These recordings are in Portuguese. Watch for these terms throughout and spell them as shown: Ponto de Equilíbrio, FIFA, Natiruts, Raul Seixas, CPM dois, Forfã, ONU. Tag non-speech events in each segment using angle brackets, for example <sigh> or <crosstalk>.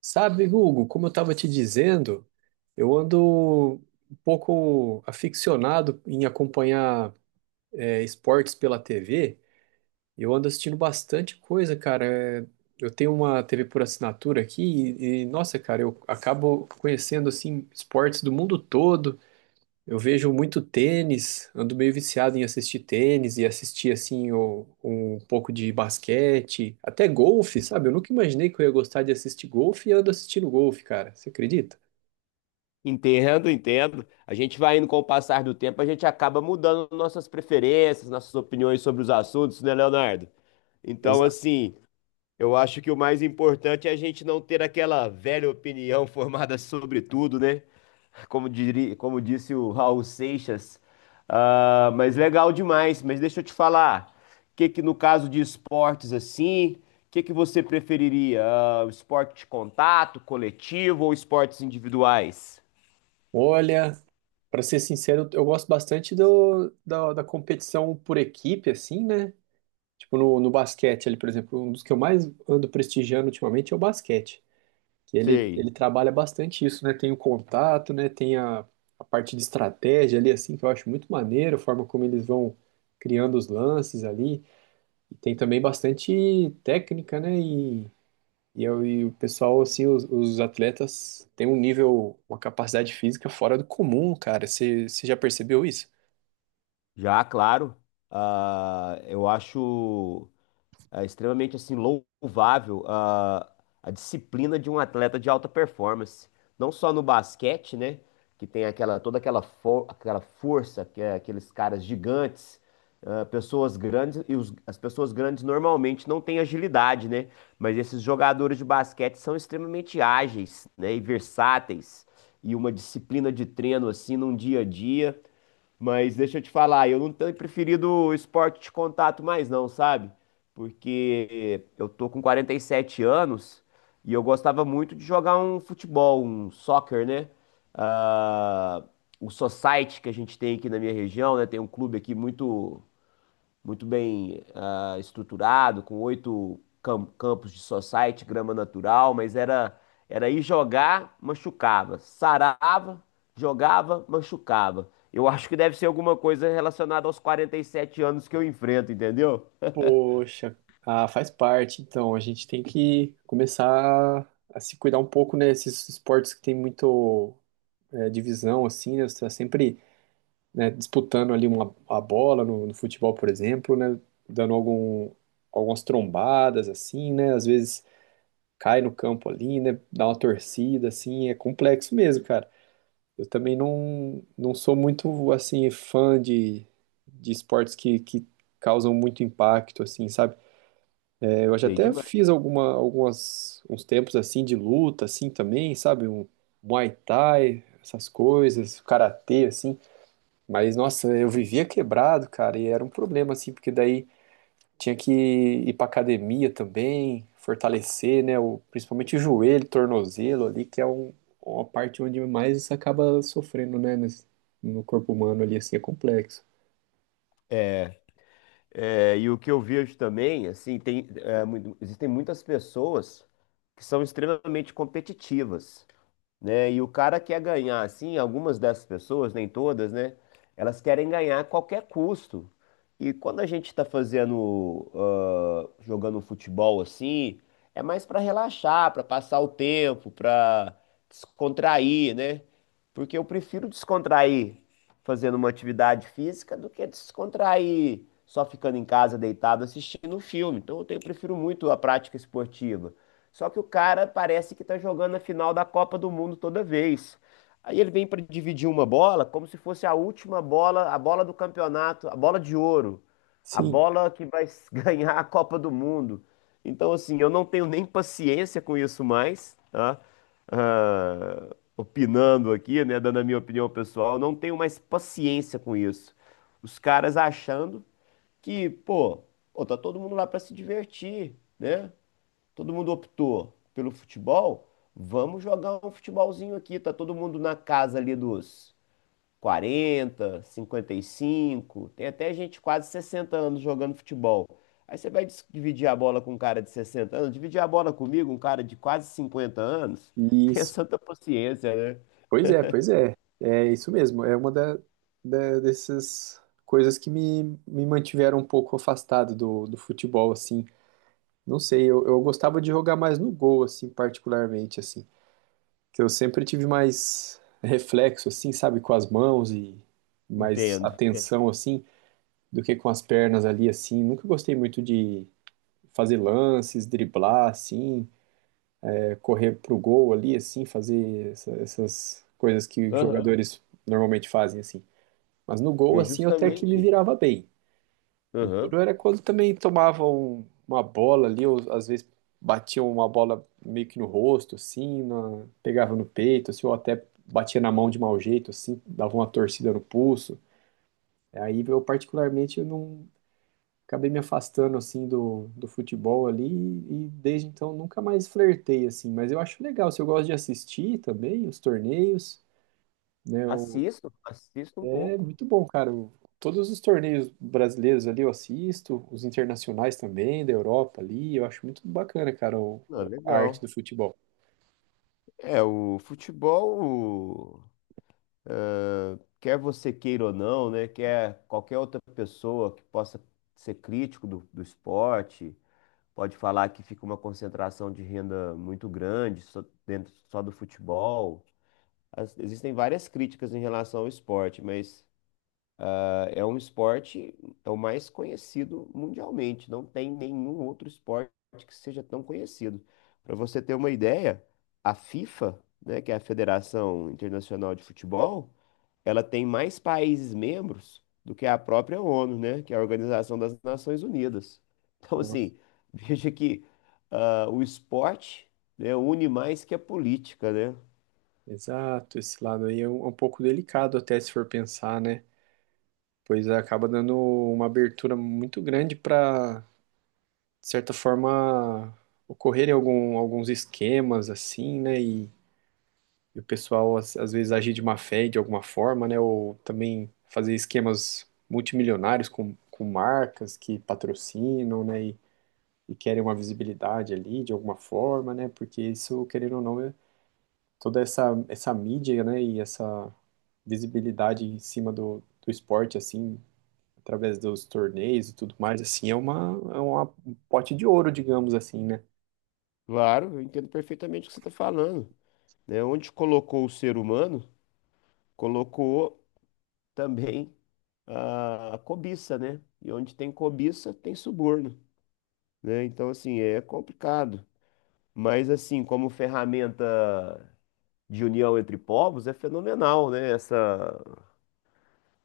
Sabe, Hugo, como eu estava te dizendo, eu ando um pouco aficionado em acompanhar esportes pela TV. Eu ando assistindo bastante coisa, cara. É, Eu tenho uma TV por assinatura aqui e, nossa, cara, eu acabo conhecendo assim esportes do mundo todo. Eu vejo muito tênis, ando meio viciado em assistir tênis e assistir pouco de basquete, até golfe, sabe? Eu nunca imaginei que eu ia gostar de assistir golfe e ando assistindo golfe, cara. Você acredita? Entendo, entendo. A gente vai indo com o passar do tempo, a gente acaba mudando nossas preferências, nossas opiniões sobre os assuntos, né, Leonardo? Então, Exato. assim, eu acho que o mais importante é a gente não ter aquela velha opinião <laughs> formada sobre tudo, né? Como diria, como disse o Raul Seixas. Ah, mas legal demais. Mas deixa eu te falar, o que que no caso de esportes assim, o que que você preferiria? Ah, esporte de contato, coletivo ou esportes individuais? Olha, para ser sincero, eu gosto bastante da competição por equipe, assim, né? Tipo no basquete ali, por exemplo, um dos que eu mais ando prestigiando ultimamente é o basquete. Que ele Sei, trabalha bastante isso, né? Tem o contato, né? Tem a parte de estratégia ali, assim, que eu acho muito maneiro, a forma como eles vão criando os lances ali. E tem também bastante técnica, né? E o pessoal, assim, os atletas têm um nível, uma capacidade física fora do comum, cara. Você já percebeu isso? já, claro. Ah, eu acho Extremamente assim louvável, ah, a disciplina de um atleta de alta performance, não só no basquete, né, que tem aquela, toda aquela força, que é aqueles caras gigantes, ah, pessoas grandes. E as pessoas grandes normalmente não têm agilidade, né? Mas esses jogadores de basquete são extremamente ágeis, né, e versáteis, e uma disciplina de treino assim num dia a dia. Mas deixa eu te falar, eu não tenho preferido o esporte de contato mais não, sabe? Porque eu tô com 47 anos e eu gostava muito de jogar um futebol, um soccer, né? Ah, o society que a gente tem aqui na minha região, né? Tem um clube aqui muito muito bem ah, estruturado, com oito campos de society, grama natural. Mas era, era ir jogar, machucava, sarava, jogava, machucava. Eu acho que deve ser alguma coisa relacionada aos 47 anos que eu enfrento, entendeu? Poxa, ah, faz parte. Então, a gente tem que começar a se cuidar um pouco, né? Esses esportes que tem muito divisão, assim, né? Você está sempre, né, disputando ali a bola no futebol, por exemplo, né? Dando algumas trombadas, assim, né? Às vezes cai no campo ali, né? Dá uma torcida, assim, é complexo mesmo, cara. Eu também não sou muito, assim, fã de, de esportes que causam muito impacto, assim, sabe? É, eu já Sei até demais. fiz uns tempos, assim, de luta, assim, também, sabe? Um Muay Thai, essas coisas, karatê, assim. Mas, nossa, eu vivia quebrado, cara, e era um problema, assim, porque daí tinha que ir pra academia também, fortalecer, né, o, principalmente o joelho, tornozelo ali, que é uma parte onde mais você acaba sofrendo, né, no corpo humano ali, assim, é complexo. É, e o que eu vejo também, assim, tem, existem muitas pessoas que são extremamente competitivas, né? E o cara quer ganhar, assim, algumas dessas pessoas, nem todas, né? Elas querem ganhar a qualquer custo. E quando a gente tá fazendo, jogando futebol assim, é mais pra relaxar, pra passar o tempo, pra descontrair, né? Porque eu prefiro descontrair fazendo uma atividade física do que descontrair só ficando em casa deitado assistindo um filme. Prefiro muito a prática esportiva. Só que o cara parece que tá jogando a final da Copa do Mundo toda vez. Aí ele vem pra dividir uma bola como se fosse a última bola, a bola do campeonato, a bola de ouro, a Sim, bola que vai <laughs> ganhar a Copa do Mundo. Então, assim, eu não tenho nem paciência com isso mais, tá? Ah, opinando aqui, né, dando a minha opinião pessoal, eu não tenho mais paciência com isso. Os caras achando que, pô, tá todo mundo lá pra se divertir, né? Todo mundo optou pelo futebol, vamos jogar um futebolzinho aqui. Tá todo mundo na casa ali dos 40, 55, tem até gente de quase 60 anos jogando futebol. Aí você vai dividir a bola com um cara de 60 anos, dividir a bola comigo, um cara de quase 50 anos, <laughs> tenha isso. santa paciência, né? Pois é, pois é. É isso mesmo, é uma dessas coisas que me mantiveram um pouco afastado do futebol, assim. Não sei, eu gostava de jogar mais no gol, assim, particularmente, assim. Que eu sempre tive mais reflexo, assim, sabe, com as mãos e mais Entendo. É. atenção, assim, do que com as pernas ali, assim. Nunca gostei muito de fazer lances, driblar, assim, é, correr pro gol ali, assim, fazer essas coisas que os Aham. jogadores normalmente fazem, assim. Mas no gol, E assim, eu até que me justamente, virava bem. O aham. duro era quando também tomavam uma bola ali, ou às vezes batiam uma bola meio que no rosto, assim, na pegava no peito, assim, ou até batia na mão de mau jeito, assim, dava uma torcida no pulso. Aí eu particularmente eu não, acabei me afastando assim do futebol ali e desde então nunca mais flertei assim, mas eu acho legal, se eu gosto de assistir também os torneios, né? Assisto, assisto um É pouco. muito bom, cara. O todos os torneios brasileiros ali eu assisto, os internacionais também, da Europa ali, eu acho muito bacana, cara, o Ah, a arte legal. do futebol. É, o futebol, quer você queira ou não, né? Quer qualquer outra pessoa que possa ser crítico do, do esporte, pode falar que fica uma concentração de renda muito grande só, dentro só do futebol. Existem várias críticas em relação ao esporte, mas ah, é um esporte, é o mais conhecido mundialmente. Não tem nenhum outro esporte que seja tão conhecido. Para você ter uma ideia, a FIFA, né, que é a Federação Internacional de Futebol, ela tem mais países membros do que a própria ONU, né? Que é a Organização das Nações Unidas. Então, Nossa. assim, <laughs> veja que ah, o esporte, né, une mais que a política, né? Exato, esse lado aí é um pouco delicado até se for pensar, né? Pois acaba dando uma abertura muito grande para, de certa forma, ocorrerem alguns esquemas assim, né? E o pessoal, às vezes, agir de má fé de alguma forma, né? Ou também fazer esquemas multimilionários com marcas que patrocinam, né? E querem uma visibilidade ali de alguma forma, né? Porque isso, querendo ou não, é toda essa mídia, né? E essa visibilidade em cima do esporte, assim, através dos torneios e tudo mais, assim, é um pote de ouro, digamos assim, né? Claro, eu entendo perfeitamente o que você está falando, né? Onde colocou o ser humano, colocou também a a cobiça, né? E onde tem cobiça, tem suborno, né? Então, assim, é complicado. Mas, assim, como ferramenta de união entre povos é fenomenal, né? Essa,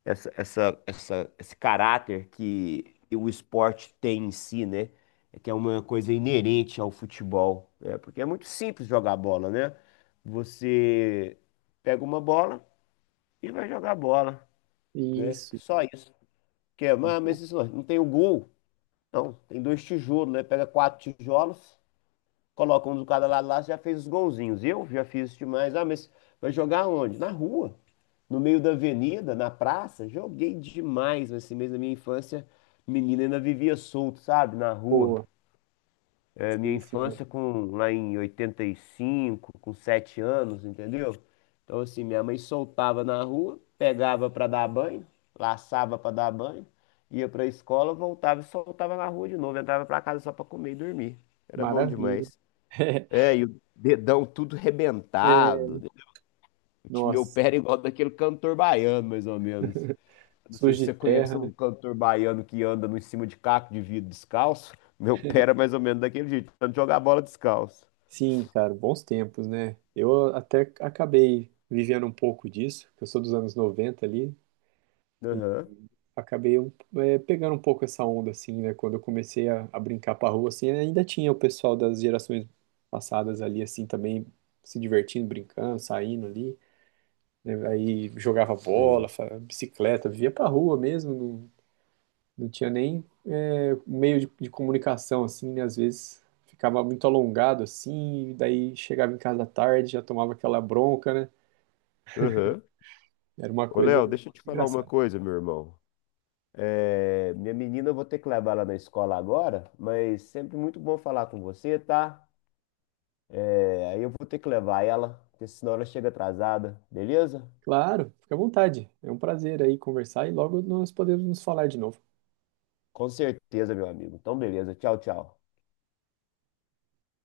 essa, essa, essa- esse caráter que o esporte tem em si, né? É Que é uma coisa inerente ao futebol, né? Porque é muito simples jogar bola, né? Você pega uma bola e vai jogar bola, né? Isso, Só isso. Que é, "Ah, mas isso não tem o gol. Não, tem dois tijolos, né? Pega quatro tijolos, coloca um do cada lado lá, você já fez os golzinhos." Eu já fiz isso demais. Ah, mas vai jogar onde? Na rua, no meio da avenida, na praça, joguei demais. Mas assim mesmo, na minha infância, menina, ainda vivia solto, sabe, na rua. boa. É, minha Sim, sim. infância, com lá em 85, com 7 anos, entendeu? Então assim, minha mãe soltava na rua, pegava pra dar banho, laçava pra dar banho, ia pra escola, voltava e soltava na rua de novo, entrava pra casa só pra comer e dormir. Era bom Maravilha. demais. É, <laughs> e o dedão tudo É, rebentado, né? O meu nossa. pé era igual daquele cantor baiano, mais ou menos. Não sei se Sujo de você conhece terra, né? um cantor baiano que anda no em cima de caco de vidro descalço. Meu pé era mais ou menos daquele jeito, tentando jogar a bola descalço. Sim, cara, bons tempos, né? Eu até acabei vivendo um pouco disso, porque eu sou dos anos 90 ali, e Aham, acabei pegando um pouco essa onda, assim, né? Quando eu comecei a brincar pra rua, assim, ainda tinha o pessoal das gerações passadas ali, assim, também se divertindo, brincando, saindo ali, né? Aí jogava bola, sei. fa- bicicleta, vivia pra rua mesmo. Não tinha nem é, meio de comunicação, assim, né? Às vezes ficava muito alongado, assim, e daí chegava em casa à tarde, já tomava aquela bronca, né? Aham. Era uma Ô, coisa Léo, deixa eu te falar uma engraçada. coisa, meu irmão. É, minha menina, eu vou ter que levar ela na escola agora, mas sempre muito bom falar com você, tá? É, aí eu vou ter que levar ela, porque senão ela chega atrasada, beleza? Claro, fica à vontade. É um prazer aí conversar e logo nós podemos nos falar de novo. Com certeza, meu amigo. Então, beleza. Tchau, tchau.